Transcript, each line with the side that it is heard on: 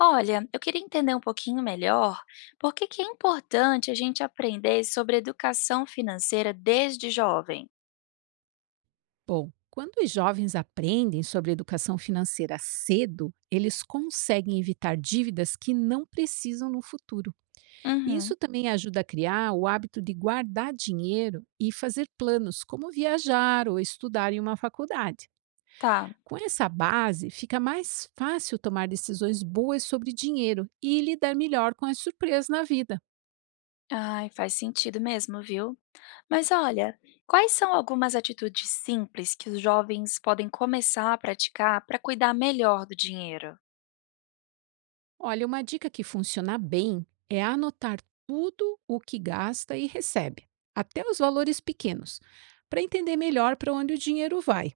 left: Olha, eu queria entender um pouquinho melhor por que que é importante a gente aprender sobre educação financeira desde jovem.
right: Bom, quando os jovens aprendem sobre educação financeira cedo, eles conseguem evitar dívidas que não precisam no futuro. E isso
left: Uhum,
right: também ajuda a criar o hábito de guardar dinheiro e fazer planos, como viajar ou estudar em uma faculdade.
left: tá.
right: Com essa base, fica mais fácil tomar decisões boas sobre dinheiro e lidar melhor com as surpresas na vida.
left: Ai, faz sentido mesmo, viu? Mas olha, quais são algumas atitudes simples que os jovens podem começar a praticar para cuidar melhor do dinheiro?
right: Olha, uma dica que funciona bem é anotar tudo o que gasta e recebe, até os valores pequenos, para entender melhor para onde o dinheiro vai.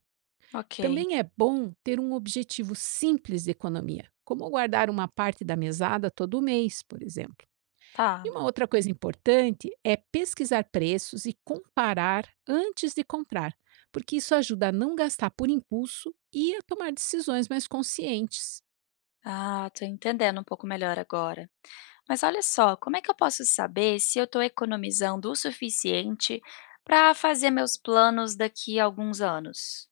left: Ok,
right: Também é bom ter um objetivo simples de economia, como guardar uma parte da mesada todo mês, por exemplo. E
left: tá.
right: uma outra coisa importante é pesquisar preços e comparar antes de comprar, porque isso ajuda a não gastar por impulso e a tomar decisões mais conscientes.
left: Ah, tô entendendo um pouco melhor agora. Mas olha só, como é que eu posso saber se eu estou economizando o suficiente para fazer meus planos daqui a alguns anos?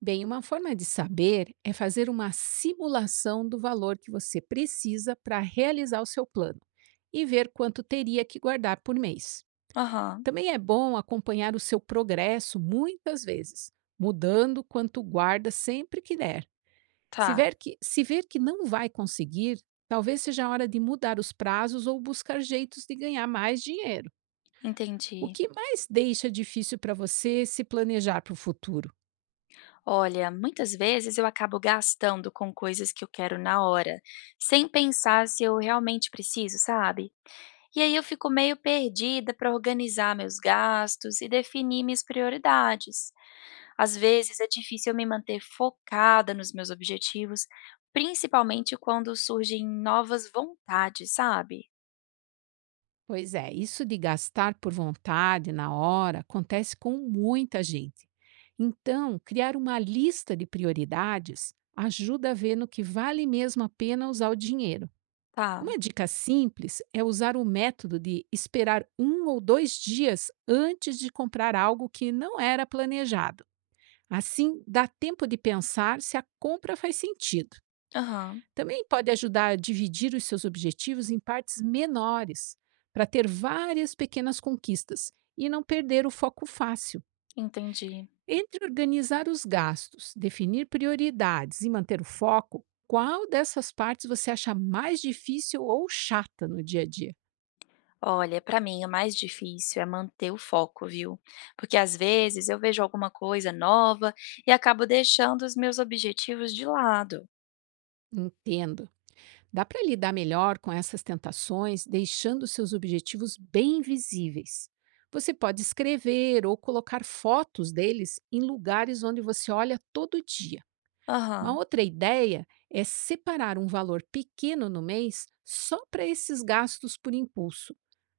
right: Bem, uma forma de saber é fazer uma simulação do valor que você precisa para realizar o seu plano e ver quanto teria que guardar por mês.
left: Aham,
right: Também é bom acompanhar o seu progresso muitas vezes, mudando quanto guarda sempre que der. Se
left: tá,
right: ver que, se ver que não vai conseguir, talvez seja a hora de mudar os prazos ou buscar jeitos de ganhar mais dinheiro. O
left: entendi.
right: que mais deixa difícil para você se planejar para o futuro?
left: Olha, muitas vezes eu acabo gastando com coisas que eu quero na hora, sem pensar se eu realmente preciso, sabe? E aí eu fico meio perdida para organizar meus gastos e definir minhas prioridades. Às vezes é difícil me manter focada nos meus objetivos, principalmente quando surgem novas vontades, sabe?
right: Pois é, isso de gastar por vontade na hora acontece com muita gente. Então, criar uma lista de prioridades ajuda a ver no que vale mesmo a pena usar o dinheiro.
left: Tá.
right: Uma dica simples é usar o método de esperar um ou dois dias antes de comprar algo que não era planejado. Assim, dá tempo de pensar se a compra faz sentido.
left: Aham,
right: Também pode ajudar a dividir os seus objetivos em partes menores, para ter várias pequenas conquistas e não perder o foco fácil.
left: entendi.
right: Entre organizar os gastos, definir prioridades e manter o foco, qual dessas partes você acha mais difícil ou chata no dia a dia?
left: Olha, pra mim o mais difícil é manter o foco, viu? Porque às vezes eu vejo alguma coisa nova e acabo deixando os meus objetivos de lado.
right: Entendo. Dá para lidar melhor com essas tentações deixando seus objetivos bem visíveis. Você pode escrever ou colocar fotos deles em lugares onde você olha todo dia. Uma
left: Aham.
right: outra ideia é separar um valor pequeno no mês só para esses gastos por impulso.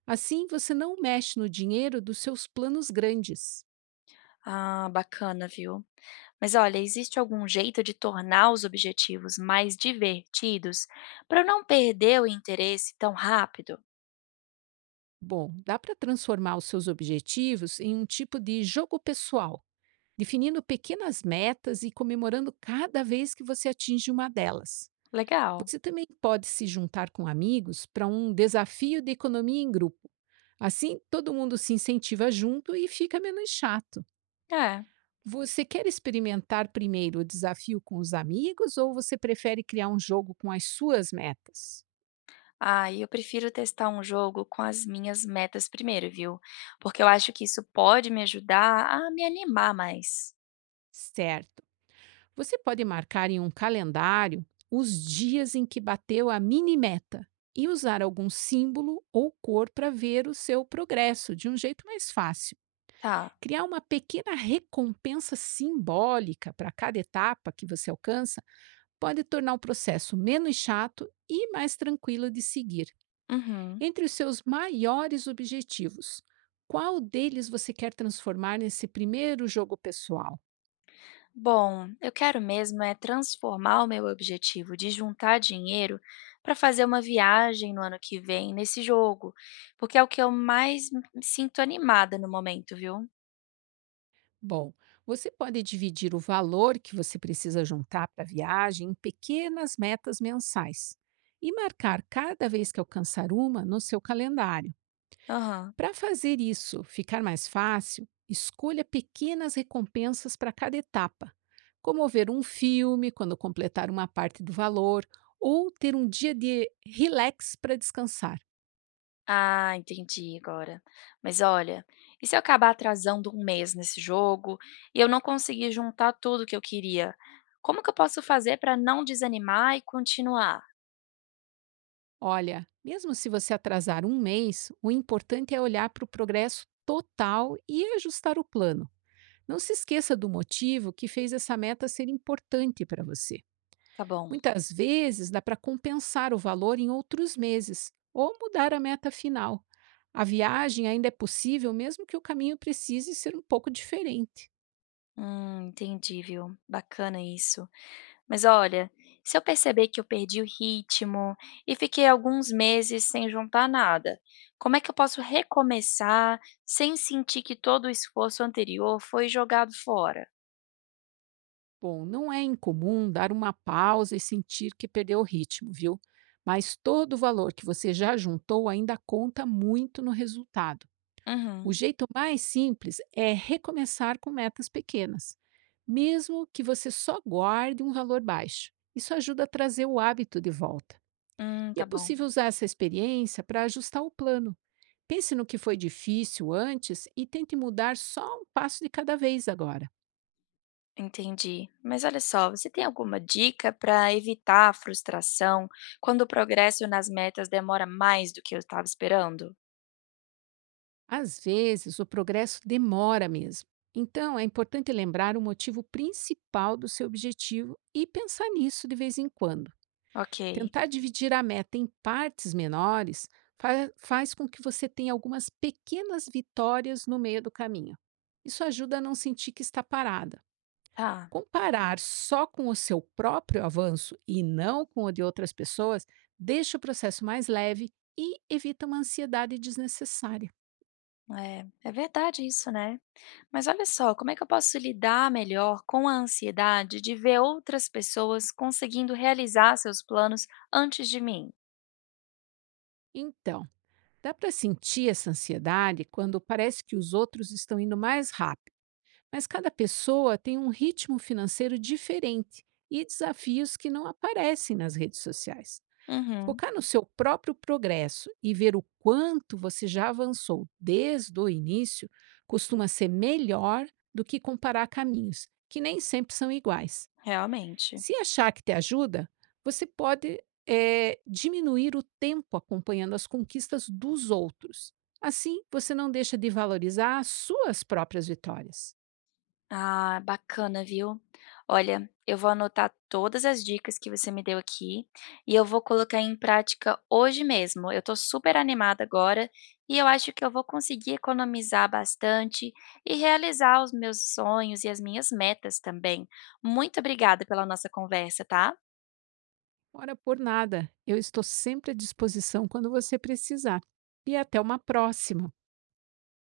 right: Assim, você não mexe no dinheiro dos seus planos grandes.
left: Ah, bacana, viu? Mas olha, existe algum jeito de tornar os objetivos mais divertidos para eu não perder o interesse tão rápido?
right: Bom, dá para transformar os seus objetivos em um tipo de jogo pessoal definindo pequenas metas e comemorando cada vez que você atinge uma delas.
left: Legal.
right: Você também pode se juntar com amigos para um desafio de economia em grupo. Assim, todo mundo se incentiva junto e fica menos chato.
left: É.
right: Você quer experimentar primeiro o desafio com os amigos ou você prefere criar um jogo com as suas metas?
left: Ah, e eu prefiro testar um jogo com as minhas metas primeiro, viu? Porque eu acho que isso pode me ajudar a me animar mais.
right: Certo. Você pode marcar em um calendário os dias em que bateu a mini meta e usar algum símbolo ou cor para ver o seu progresso de um jeito mais fácil.
left: Tá.
right: Criar uma pequena recompensa simbólica para cada etapa que você alcança pode tornar o processo menos chato e mais tranquilo de seguir.
left: Uhum.
right: Entre os seus maiores objetivos, qual deles você quer transformar nesse primeiro jogo pessoal?
left: Bom, eu quero mesmo é transformar o meu objetivo de juntar dinheiro para fazer uma viagem no ano que vem nesse jogo, porque é o que eu mais me sinto animada no momento, viu?
right: Bom, você pode dividir o valor que você precisa juntar para a viagem em pequenas metas mensais e marcar cada vez que alcançar uma no seu calendário.
left: Aham.
right: Para fazer isso ficar mais fácil, escolha pequenas recompensas para cada etapa, como ver um filme quando completar uma parte do valor ou ter um dia de relax para descansar.
left: Ah, entendi agora. Mas olha, e se eu acabar atrasando um mês nesse jogo e eu não conseguir juntar tudo que eu queria? Como que eu posso fazer para não desanimar e continuar?
right: Olha, mesmo se você atrasar um mês, o importante é olhar para o progresso total e ajustar o plano. Não se esqueça do motivo que fez essa meta ser importante para você.
left: Tá bom.
right: Muitas vezes dá para compensar o valor em outros meses ou mudar a meta final. A viagem ainda é possível, mesmo que o caminho precise ser um pouco diferente.
left: Entendi, viu? Bacana isso. Mas olha, se eu perceber que eu perdi o ritmo e fiquei alguns meses sem juntar nada, como é que eu posso recomeçar sem sentir que todo o esforço anterior foi jogado fora?
right: Bom, não é incomum dar uma pausa e sentir que perdeu o ritmo, viu? Mas todo o valor que você já juntou ainda conta muito no resultado. O
left: Uhum.
right: jeito mais simples é recomeçar com metas pequenas, mesmo que você só guarde um valor baixo. Isso ajuda a trazer o hábito de volta. E é
left: Tá bom.
right: possível usar essa experiência para ajustar o plano. Pense no que foi difícil antes e tente mudar só um passo de cada vez agora.
left: Entendi. Mas olha só, você tem alguma dica para evitar a frustração quando o progresso nas metas demora mais do que eu estava esperando?
right: Às vezes, o progresso demora mesmo. Então, é importante lembrar o motivo principal do seu objetivo e pensar nisso de vez em quando.
left: Ok,
right: Tentar dividir a meta em partes menores faz com que você tenha algumas pequenas vitórias no meio do caminho. Isso ajuda a não sentir que está parada.
left: tá.
right: Comparar só com o seu próprio avanço e não com o de outras pessoas deixa o processo mais leve e evita uma ansiedade desnecessária.
left: É, é verdade isso, né? Mas olha só, como é que eu posso lidar melhor com a ansiedade de ver outras pessoas conseguindo realizar seus planos antes de mim?
right: Então, dá para sentir essa ansiedade quando parece que os outros estão indo mais rápido, mas cada pessoa tem um ritmo financeiro diferente e desafios que não aparecem nas redes sociais.
left: Uhum,
right: Focar no seu próprio progresso e ver o quanto você já avançou desde o início costuma ser melhor do que comparar caminhos, que nem sempre são iguais.
left: realmente.
right: Se achar que te ajuda, você pode diminuir o tempo acompanhando as conquistas dos outros. Assim, você não deixa de valorizar as suas próprias vitórias.
left: Ah, bacana, viu? Olha, eu vou anotar todas as dicas que você me deu aqui e eu vou colocar em prática hoje mesmo. Eu tô super animada agora e eu acho que eu vou conseguir economizar bastante e realizar os meus sonhos e as minhas metas também. Muito obrigada pela nossa conversa, tá?
right: Ora por nada, eu estou sempre à disposição quando você precisar. E até uma próxima!